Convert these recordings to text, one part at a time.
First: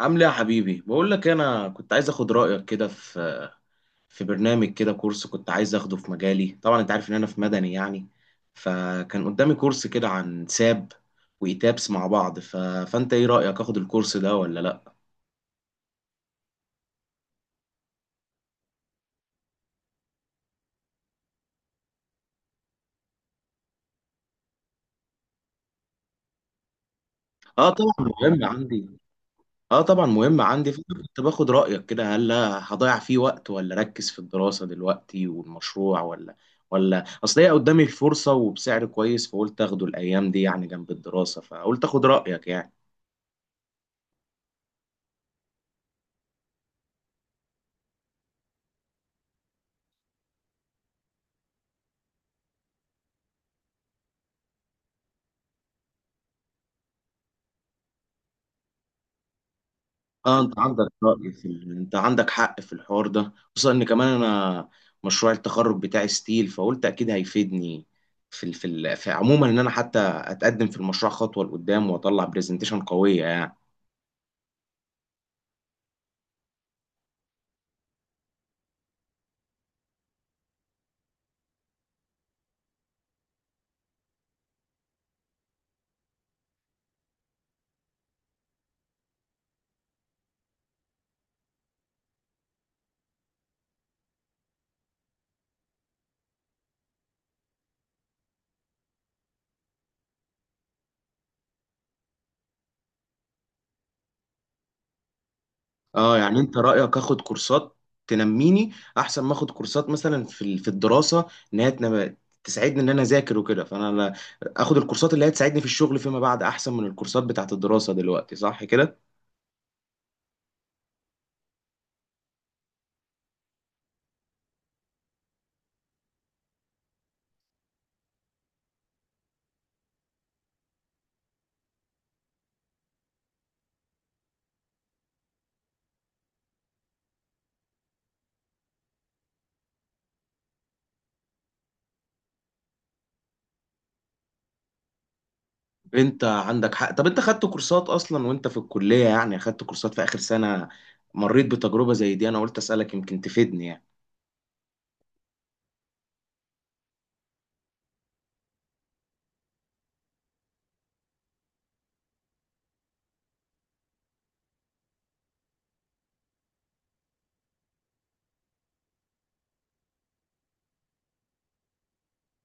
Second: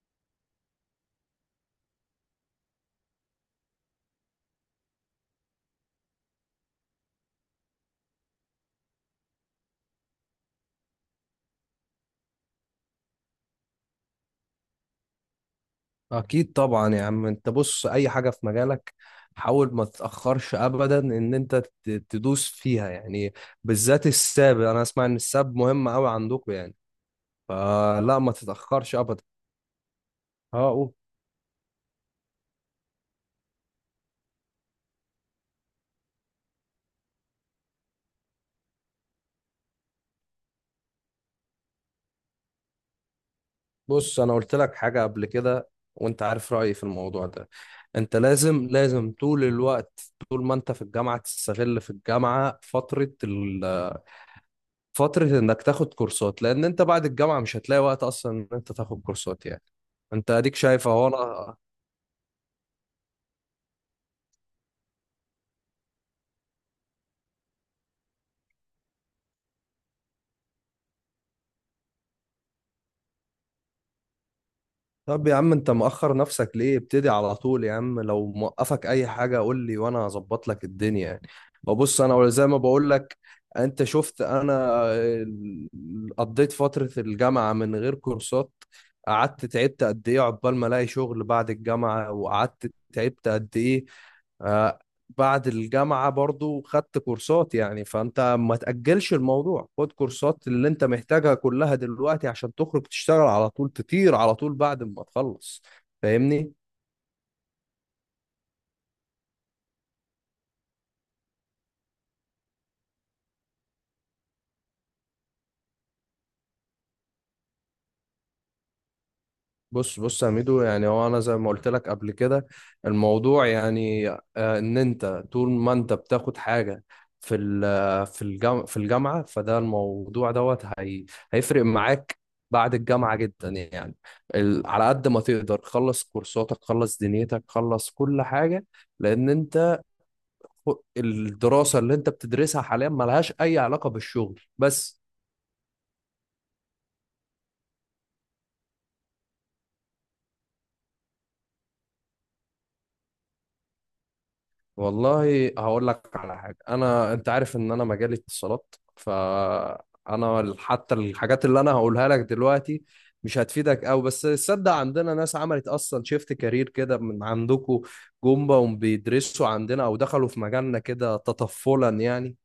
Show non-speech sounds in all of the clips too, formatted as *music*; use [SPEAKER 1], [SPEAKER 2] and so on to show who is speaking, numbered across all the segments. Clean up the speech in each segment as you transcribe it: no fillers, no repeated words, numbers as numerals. [SPEAKER 1] عامل ايه يا حبيبي؟ بقول لك إيه، انا كنت عايز اخد رايك كده في برنامج كده، كورس كنت عايز اخده في مجالي. طبعا انت عارف ان انا في مدني يعني. فكان قدامي كورس كده عن ساب وايتابس مع بعض، فانت ايه رايك؟ اخد الكورس ده ولا لا؟
[SPEAKER 2] اكيد طبعا يا عم. انت بص، اي حاجه في مجالك حاول ما تتاخرش ابدا ان انت تدوس فيها يعني. بالذات الساب، انا اسمع ان الساب مهم قوي عندكم يعني،
[SPEAKER 1] اه طبعا
[SPEAKER 2] فلا ما
[SPEAKER 1] مهم عندي.
[SPEAKER 2] تتاخرش ابدا.
[SPEAKER 1] اه طبعا مهم
[SPEAKER 2] اه
[SPEAKER 1] عندي،
[SPEAKER 2] قول.
[SPEAKER 1] فأنا كنت باخد رايك كده، هل هضيع فيه وقت ولا اركز في الدراسه دلوقتي والمشروع؟ ولا اصل هي قدامي الفرصه وبسعر كويس، فقلت اخده الايام دي يعني جنب الدراسه، فقلت اخد رايك يعني.
[SPEAKER 2] بص، انا قلت لك حاجه قبل كده وانت عارف رايي في الموضوع ده. انت لازم طول الوقت، طول ما انت في الجامعه تستغل في الجامعه فترة انك تاخد كورسات، لان انت بعد الجامعة مش هتلاقي وقت اصلا ان انت تاخد كورسات يعني. انت
[SPEAKER 1] اه
[SPEAKER 2] اديك
[SPEAKER 1] انت عندك
[SPEAKER 2] شايف اهو
[SPEAKER 1] رأي في
[SPEAKER 2] انا.
[SPEAKER 1] انت عندك حق في الحوار ده، خصوصا ان كمان انا مشروع التخرج بتاعي ستيل، فقلت اكيد هيفيدني في في عموما، ان انا حتى اتقدم في المشروع خطوة لقدام واطلع برزنتيشن قوية يعني.
[SPEAKER 2] طب يا عم انت مأخر نفسك ليه؟ ابتدي على طول يا عم، لو موقفك اي حاجة قول لي وانا هظبط لك الدنيا يعني. ببص، انا زي ما بقول لك، انت شفت انا قضيت فترة الجامعة من غير كورسات، قعدت تعبت قد ايه عقبال ما الاقي شغل بعد الجامعة، وقعدت تعبت قد ايه. آه، بعد الجامعة برضو خدت كورسات يعني، فأنت ما تأجلش الموضوع، خد كورسات اللي أنت محتاجها كلها دلوقتي عشان تخرج تشتغل على طول، تطير على طول بعد ما تخلص.
[SPEAKER 1] اه يعني
[SPEAKER 2] فاهمني؟
[SPEAKER 1] انت رأيك اخد كورسات تنميني احسن ما اخد كورسات مثلا في في الدراسة، ان هي تساعدني ان انا اذاكر وكده، فانا اخد الكورسات اللي هي تساعدني في الشغل فيما بعد احسن من الكورسات بتاعت الدراسة دلوقتي، صح كده؟
[SPEAKER 2] بص يا ميدو، يعني هو انا زي ما قلت لك قبل كده الموضوع يعني ان انت طول ما انت بتاخد حاجه في الجامعه فده الموضوع دوت، هي هيفرق معاك بعد الجامعه جدا يعني. على قد ما تقدر خلص كورساتك، خلص دنيتك، خلص كل حاجه، لان انت الدراسه اللي انت بتدرسها حاليا ملهاش اي علاقه بالشغل بس.
[SPEAKER 1] انت عندك حق. طب انت خدت كورسات اصلا وانت في الكلية يعني؟ خدت كورسات في اخر سنة، مريت بتجربة زي دي؟ انا قلت اسألك يمكن تفيدني يعني.
[SPEAKER 2] والله هقول لك على حاجة. أنا، أنت عارف إن أنا مجالي اتصالات، فأنا حتى الحاجات اللي أنا هقولها لك دلوقتي مش هتفيدك أوي، بس تصدق عندنا ناس عملت أصلا شيفت كارير كده من عندكم، جم بقوا بيدرسوا عندنا أو دخلوا في مجالنا كده تطفلا يعني.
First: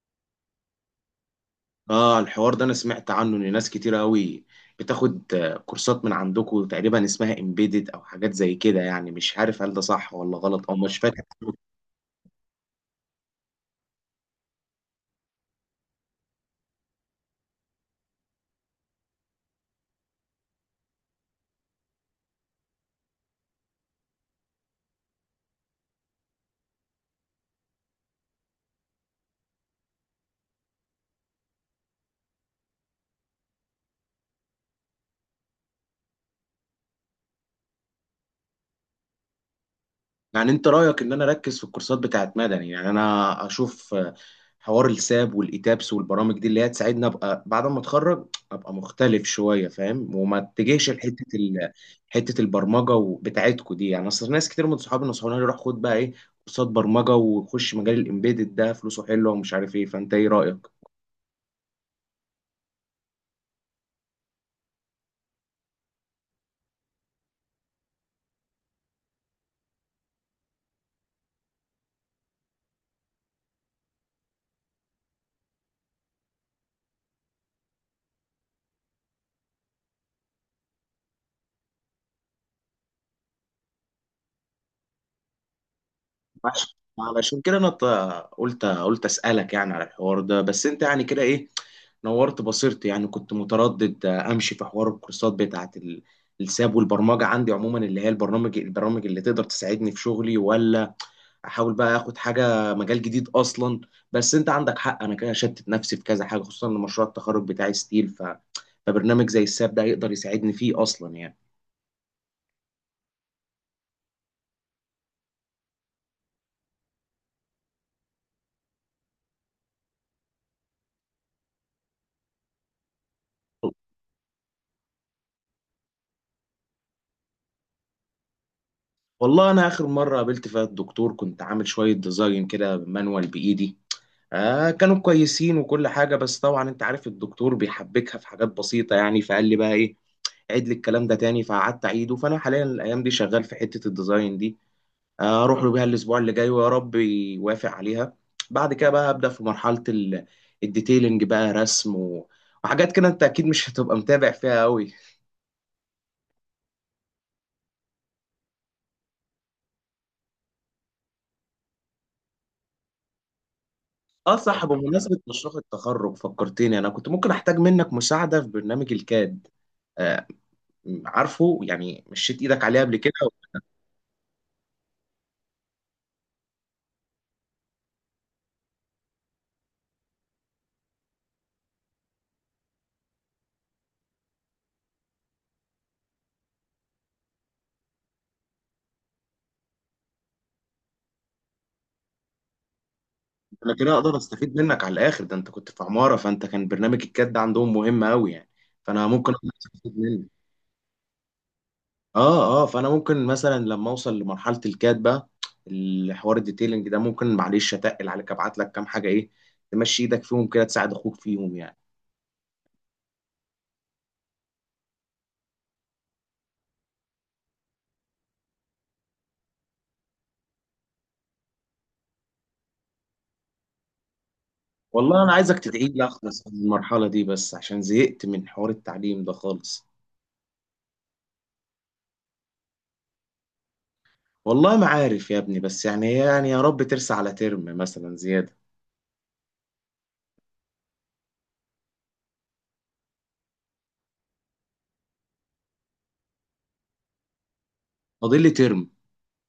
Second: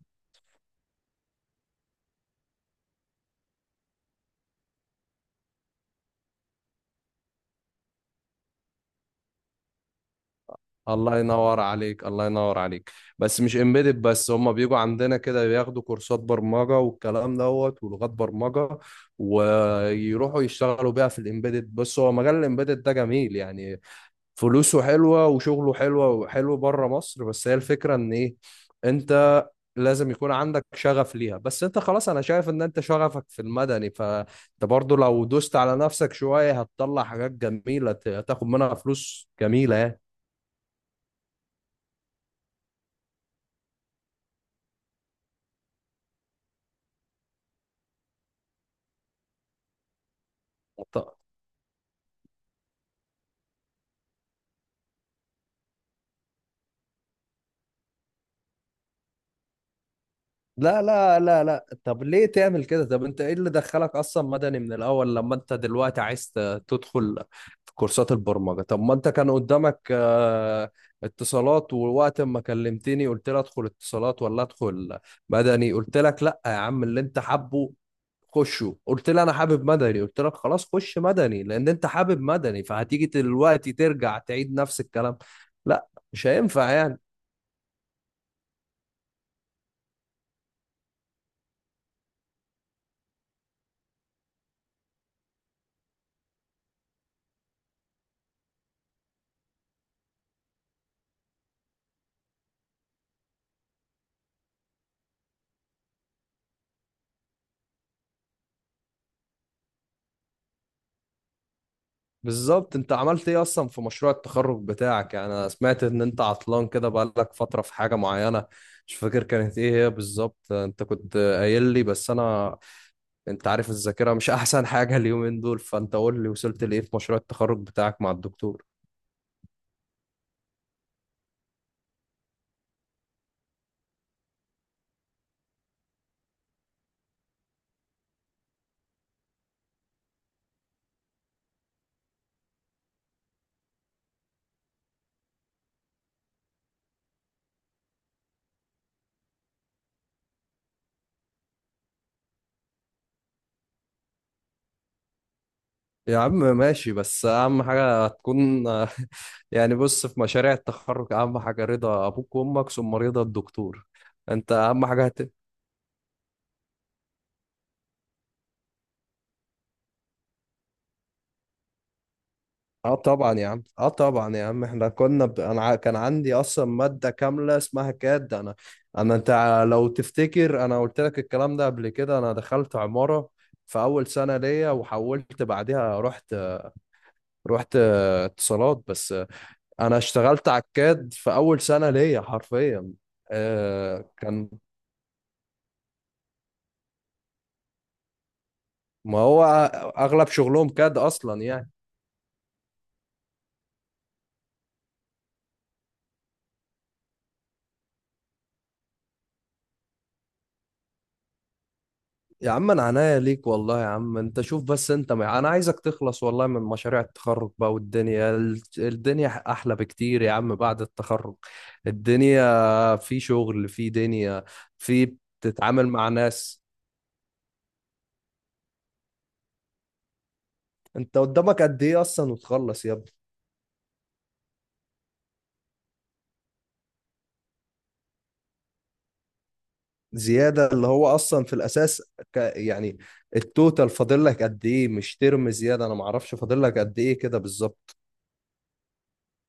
[SPEAKER 1] اه الحوار ده انا سمعت عنه ان ناس كتير قوي بتاخد كورسات من عندكم، تقريبا اسمها امبيدد او حاجات زي كده يعني. مش عارف هل ده صح ولا غلط او مش
[SPEAKER 2] الله
[SPEAKER 1] فاكر.
[SPEAKER 2] ينور عليك الله ينور عليك بس مش امبيدد بس، هم بيجوا عندنا كده بياخدوا كورسات برمجة والكلام دوت، ولغات برمجة ويروحوا يشتغلوا بيها في الامبيدد. بس هو مجال الامبيدد ده جميل يعني، فلوسه حلوة وشغله حلوة وحلو بره مصر. بس هي الفكرة ان ايه، انت لازم يكون عندك شغف ليها. بس انت خلاص، انا شايف ان انت شغفك في المدني، فانت برضو لو دوست على نفسك شوية هتطلع حاجات جميلة، هتاخد منها فلوس جميلة
[SPEAKER 1] يعني انت رايك ان انا اركز في الكورسات بتاعت مدني؟ يعني انا اشوف حوار الساب والايتابس والبرامج دي اللي هي تساعدني ابقى بعد ما اتخرج، ابقى مختلف شويه، فاهم؟ وما اتجهش
[SPEAKER 2] يعني.
[SPEAKER 1] لحته حته البرمجه بتاعتكو دي يعني. اصل ناس كتير من صحابي نصحوني روح خد بقى ايه، كورسات برمجه وخش مجال الامبيدد ده، فلوسه حلوه ومش عارف ايه، فانت ايه رايك؟
[SPEAKER 2] لا، طب ليه تعمل كده؟ طب انت ايه اللي دخلك اصلا مدني من الاول، لما انت دلوقتي عايز تدخل في كورسات البرمجة؟ طب ما انت كان قدامك اتصالات، ووقت ما كلمتني قلت لي ادخل اتصالات ولا ادخل مدني؟ قلت لك لا يا عم اللي انت حابه خشه، قلت لي انا حابب مدني، قلت لك خلاص خش مدني لان انت حابب مدني. فهتيجي دلوقتي ترجع تعيد نفس الكلام؟ لا، مش هينفع يعني.
[SPEAKER 1] علشان كده انا قلت اسالك يعني على الحوار ده، بس انت يعني كده ايه، نورت بصيرتي يعني. كنت متردد امشي في حوار الكورسات بتاعت الساب والبرمجه عندي عموما اللي هي البرامج اللي تقدر تساعدني في شغلي، ولا احاول بقى اخد حاجه مجال جديد اصلا. بس انت عندك حق، انا كده شتت نفسي في كذا حاجه، خصوصا ان مشروع التخرج بتاعي ستيل، فبرنامج زي الساب ده هيقدر يساعدني فيه اصلا يعني.
[SPEAKER 2] بالظبط، انت عملت ايه اصلا في مشروع التخرج بتاعك يعني؟ انا سمعت ان انت عطلان كده بقالك فترة في حاجة معينة، مش فاكر كانت ايه هي بالظبط، انت كنت قايل لي بس انا، انت عارف الذاكرة مش *laughs* احسن حاجة اليومين دول. فانت قول لي، وصلت لايه في مشروع التخرج بتاعك مع الدكتور؟
[SPEAKER 1] والله انا اخر مره قابلت فيها الدكتور كنت عامل شويه ديزاين كده مانوال بايدي، آه كانوا كويسين وكل حاجة. بس طبعا انت عارف الدكتور بيحبكها في حاجات بسيطة يعني، فقال لي بقى ايه، عيد لي الكلام ده تاني، فقعدت اعيده. فانا حاليا الايام دي شغال في حتة الديزاين دي، اروح له بيها الاسبوع اللي جاي ويا رب يوافق عليها. بعد كده بقى ابدا في مرحلة الديتيلنج بقى، رسم وحاجات كده انت اكيد مش هتبقى متابع فيها قوي.
[SPEAKER 2] يا عم ماشي، بس اهم حاجة تكون *laughs* يعني. بص، في مشاريع التخرج اهم حاجة رضا ابوك وامك، ثم رضا الدكتور.
[SPEAKER 1] اه
[SPEAKER 2] انت
[SPEAKER 1] صح،
[SPEAKER 2] اهم حاجة.
[SPEAKER 1] بمناسبة مشروع التخرج فكرتني، انا كنت ممكن احتاج منك مساعدة في برنامج الكاد. آه عارفه يعني، مشيت ايدك عليه
[SPEAKER 2] اه
[SPEAKER 1] قبل كده.
[SPEAKER 2] طبعا يا عم، اه طبعا يا عم، احنا كنا انا كان عندي اصلا ماده كامله اسمها كاد. انا انت لو تفتكر انا قلت لك الكلام ده قبل كده، انا دخلت عماره في اول سنه ليا وحولت بعدها، رحت اتصالات. بس انا اشتغلت على الكاد في اول سنه ليا حرفيا.
[SPEAKER 1] انا كده
[SPEAKER 2] آه
[SPEAKER 1] اقدر
[SPEAKER 2] كان،
[SPEAKER 1] استفيد منك على الاخر، ده انت كنت في عمارة، فانت كان برنامج الكاد ده عندهم مهم قوي يعني، فانا
[SPEAKER 2] ما
[SPEAKER 1] ممكن
[SPEAKER 2] هو
[SPEAKER 1] أقدر استفيد منك.
[SPEAKER 2] اغلب شغلهم كاد اصلا يعني.
[SPEAKER 1] اه اه، فانا ممكن مثلا لما اوصل لمرحلة الكاد بقى، الحوار الديتيلنج ده، ممكن معلش اتقل عليك، ابعت لك كام حاجة ايه، تمشي ايدك فيهم كده، تساعد اخوك فيهم يعني.
[SPEAKER 2] يا عم انا عناية ليك والله. يا عم انت شوف بس، انت ما... انا عايزك تخلص والله من مشاريع التخرج بقى، والدنيا الدنيا احلى بكتير يا عم بعد التخرج. الدنيا في شغل، في دنيا، في
[SPEAKER 1] والله انا عايزك تدعي
[SPEAKER 2] بتتعامل
[SPEAKER 1] لي
[SPEAKER 2] مع
[SPEAKER 1] اخلص من
[SPEAKER 2] ناس.
[SPEAKER 1] المرحلة دي بس، عشان زهقت من حوار التعليم ده خالص.
[SPEAKER 2] انت قدامك قد ايه اصلا؟ وتخلص يا ابني.
[SPEAKER 1] والله ما عارف يا ابني، بس يعني يعني يا رب ترسى على ترم مثلا زيادة.
[SPEAKER 2] زيادة، اللي هو اصلا في الاساس يعني التوتال فاضل لك قد ايه؟ مش ترم زيادة، انا ما اعرفش فاضل لك قد ايه كده بالظبط.
[SPEAKER 1] فاضل لي ترم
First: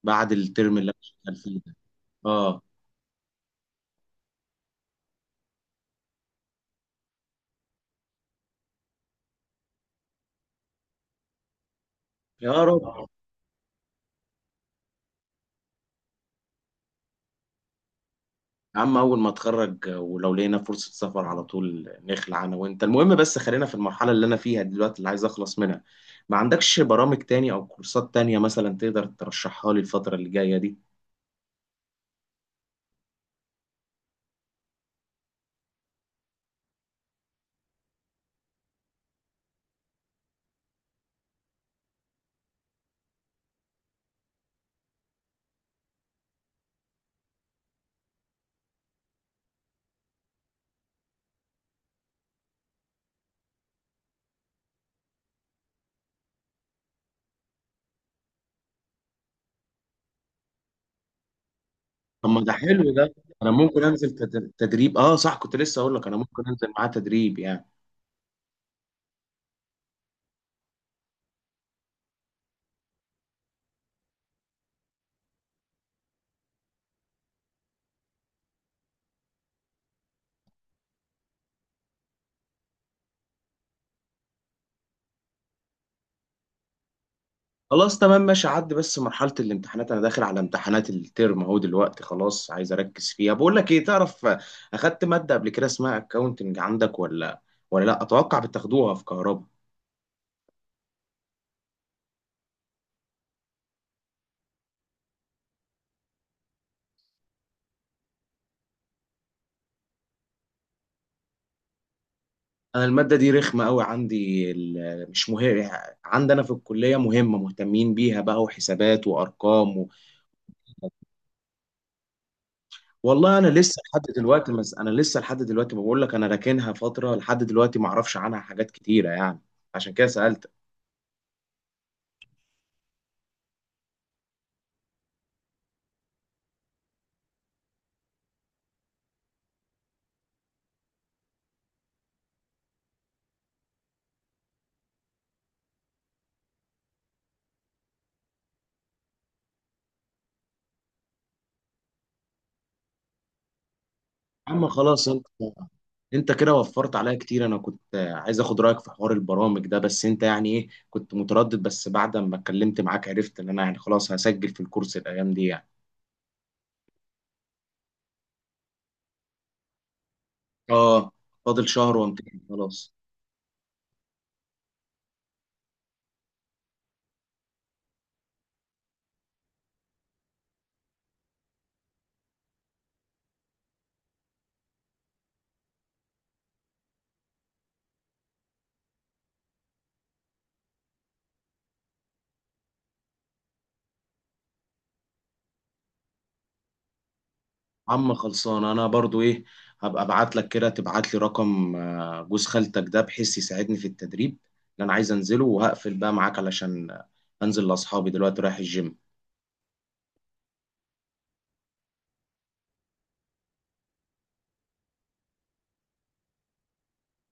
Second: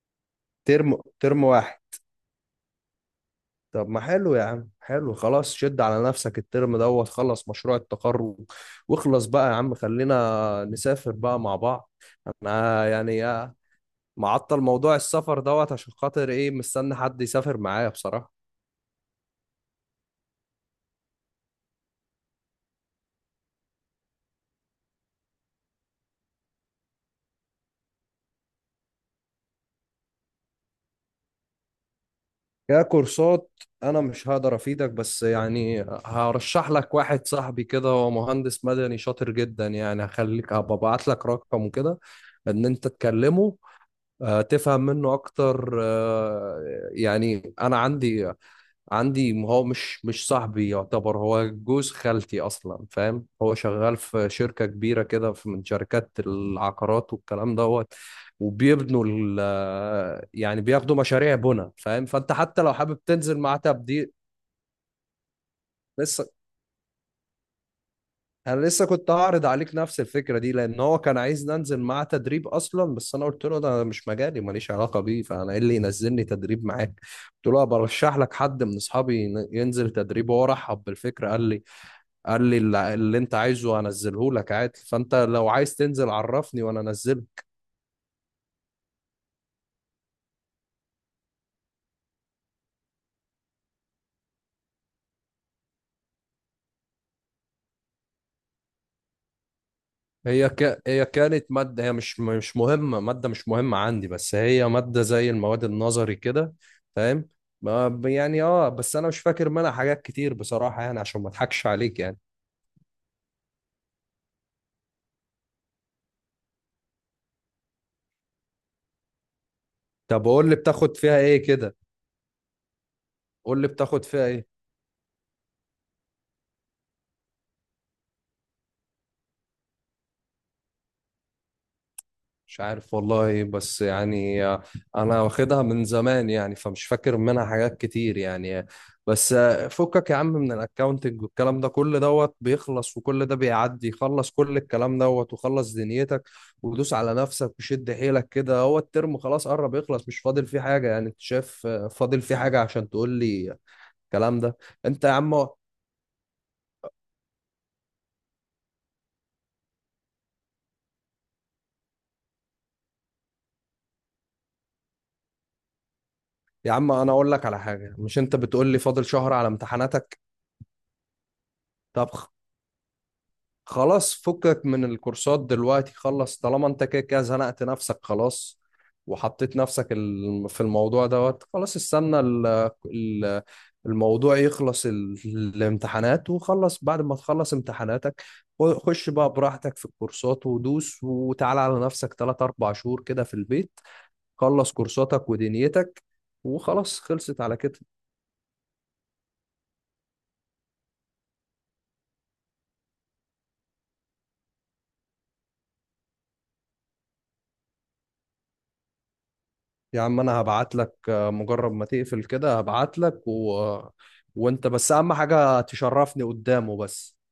[SPEAKER 1] بعد الترم
[SPEAKER 2] ترم
[SPEAKER 1] اللي انا شغال
[SPEAKER 2] ترم
[SPEAKER 1] فيه ده.
[SPEAKER 2] واحد؟
[SPEAKER 1] اه،
[SPEAKER 2] طب ما حلو يا عم، حلو، خلاص شد على نفسك الترم دوت، خلص مشروع التخرج واخلص بقى يا عم، خلينا نسافر بقى مع بعض.
[SPEAKER 1] يا رب
[SPEAKER 2] انا
[SPEAKER 1] اه.
[SPEAKER 2] يعني معطل موضوع السفر دوت عشان خاطر ايه، مستني حد يسافر معايا بصراحة.
[SPEAKER 1] يا عم اول ما اتخرج ولو لقينا فرصة سفر على طول نخلع انا وانت، المهم بس خلينا في المرحلة اللي انا فيها دلوقتي اللي عايز اخلص منها. ما عندكش برامج تاني او كورسات تانية مثلا تقدر ترشحها لي الفترة اللي جاية دي؟
[SPEAKER 2] ككورسات انا مش هقدر افيدك، بس يعني هرشح لك واحد صاحبي كده، هو مهندس مدني شاطر جدا يعني، هخليك، هبقى ابعت لك رقمه كده ان انت تكلمه تفهم منه اكتر. يعني انا عندي هو مش صاحبي يعتبر، هو جوز خالتي اصلا، فاهم؟ هو شغال في شركة كبيرة كده في، من شركات العقارات والكلام دوت، وبيبنوا يعني بياخدوا مشاريع بنا، فاهم؟
[SPEAKER 1] طب
[SPEAKER 2] فانت
[SPEAKER 1] ما ده
[SPEAKER 2] حتى لو
[SPEAKER 1] حلو،
[SPEAKER 2] حابب
[SPEAKER 1] ده
[SPEAKER 2] تنزل
[SPEAKER 1] انا
[SPEAKER 2] معاه
[SPEAKER 1] ممكن انزل
[SPEAKER 2] تبديل.
[SPEAKER 1] تدريب. اه صح، كنت لسه اقول لك انا
[SPEAKER 2] لسه،
[SPEAKER 1] ممكن انزل معاه تدريب يعني.
[SPEAKER 2] انا لسه كنت هعرض عليك نفس الفكرة دي، لان هو كان عايز ننزل معاه تدريب اصلا، بس انا قلت له ده مش مجالي ماليش علاقة بيه، فانا ايه اللي ينزلني تدريب معاك؟ قلت له برشح لك حد من اصحابي ينزل تدريب، وهو رحب بالفكرة. قال لي اللي انت عايزه هنزله لك عادي، فانت لو عايز تنزل عرفني وانا انزله.
[SPEAKER 1] خلاص تمام ماشي، عدي. بس مرحلة الامتحانات انا داخل على امتحانات الترم اهو دلوقتي، خلاص عايز اركز فيها. بقول لك ايه، تعرف، اخدت مادة قبل كده اسمها اكاونتنج عندك ولا؟ ولا لا، اتوقع بتاخدوها في كهرباء.
[SPEAKER 2] هي هي كانت ماده، هي مش مهمه، ماده مش مهمه عندي، بس هي ماده زي المواد النظري كده، فاهم؟ يعني اه، بس انا مش فاكر منها حاجات كتير بصراحه يعني، عشان ما اضحكش عليك يعني.
[SPEAKER 1] انا المادة دي رخمة قوي عندي، مش مهم عندنا في الكلية، مهمة، مهتمين بيها بقى، وحسابات وارقام
[SPEAKER 2] طب قول لي بتاخد فيها ايه كده؟
[SPEAKER 1] والله انا
[SPEAKER 2] قول لي
[SPEAKER 1] لسه لحد
[SPEAKER 2] بتاخد فيها ايه؟
[SPEAKER 1] دلوقتي مس... انا لسه لحد دلوقتي بقول لك، انا راكنها فترة لحد دلوقتي ما اعرفش عنها حاجات كتيرة يعني، عشان كده سألت.
[SPEAKER 2] مش عارف والله، بس يعني انا واخدها من زمان يعني، فمش فاكر منها حاجات كتير يعني. بس فكك يا عم من الاكاونتنج والكلام ده، كل دوت بيخلص وكل ده بيعدي، خلص كل الكلام دوت وخلص دنيتك، ودوس على نفسك وشد حيلك كده، هو الترم خلاص قرب يخلص، مش فاضل فيه حاجة يعني، انت شايف فاضل فيه حاجة عشان تقول لي الكلام
[SPEAKER 1] يا
[SPEAKER 2] ده؟
[SPEAKER 1] عم
[SPEAKER 2] انت
[SPEAKER 1] خلاص،
[SPEAKER 2] يا
[SPEAKER 1] انت
[SPEAKER 2] عم،
[SPEAKER 1] انت كده وفرت عليا كتير. انا كنت عايز اخد رايك في حوار البرامج ده بس، انت يعني ايه، كنت متردد، بس بعد ما اتكلمت معاك عرفت ان انا يعني خلاص هسجل في الكورس الايام دي يعني.
[SPEAKER 2] يا عم انا اقول لك على حاجة، مش انت بتقول لي فاضل شهر على امتحاناتك؟
[SPEAKER 1] اه، فاضل شهر
[SPEAKER 2] طب
[SPEAKER 1] وامتحن خلاص.
[SPEAKER 2] خلاص، فكك من الكورسات دلوقتي، خلص طالما انت كده كده زنقت نفسك خلاص، وحطيت نفسك في الموضوع دوت. خلاص استنى الموضوع يخلص، الامتحانات، وخلص بعد ما تخلص امتحاناتك خش بقى براحتك في الكورسات، ودوس وتعال على نفسك 3 4 شهور كده في البيت، خلص كورساتك ودنيتك، وخلاص خلصت على كده.
[SPEAKER 1] عم خلصان انا برضو ايه، هبقى ابعت لك كده تبعت لي رقم جوز خالتك ده، بحيث يساعدني في التدريب اللي انا عايز انزله. وهقفل بقى معاك علشان انزل لاصحابي دلوقتي رايح الجيم.
[SPEAKER 2] يا عم انا هبعت لك مجرد ما تقفل كده هبعت لك وانت بس اهم حاجة تشرفني قدامه بس.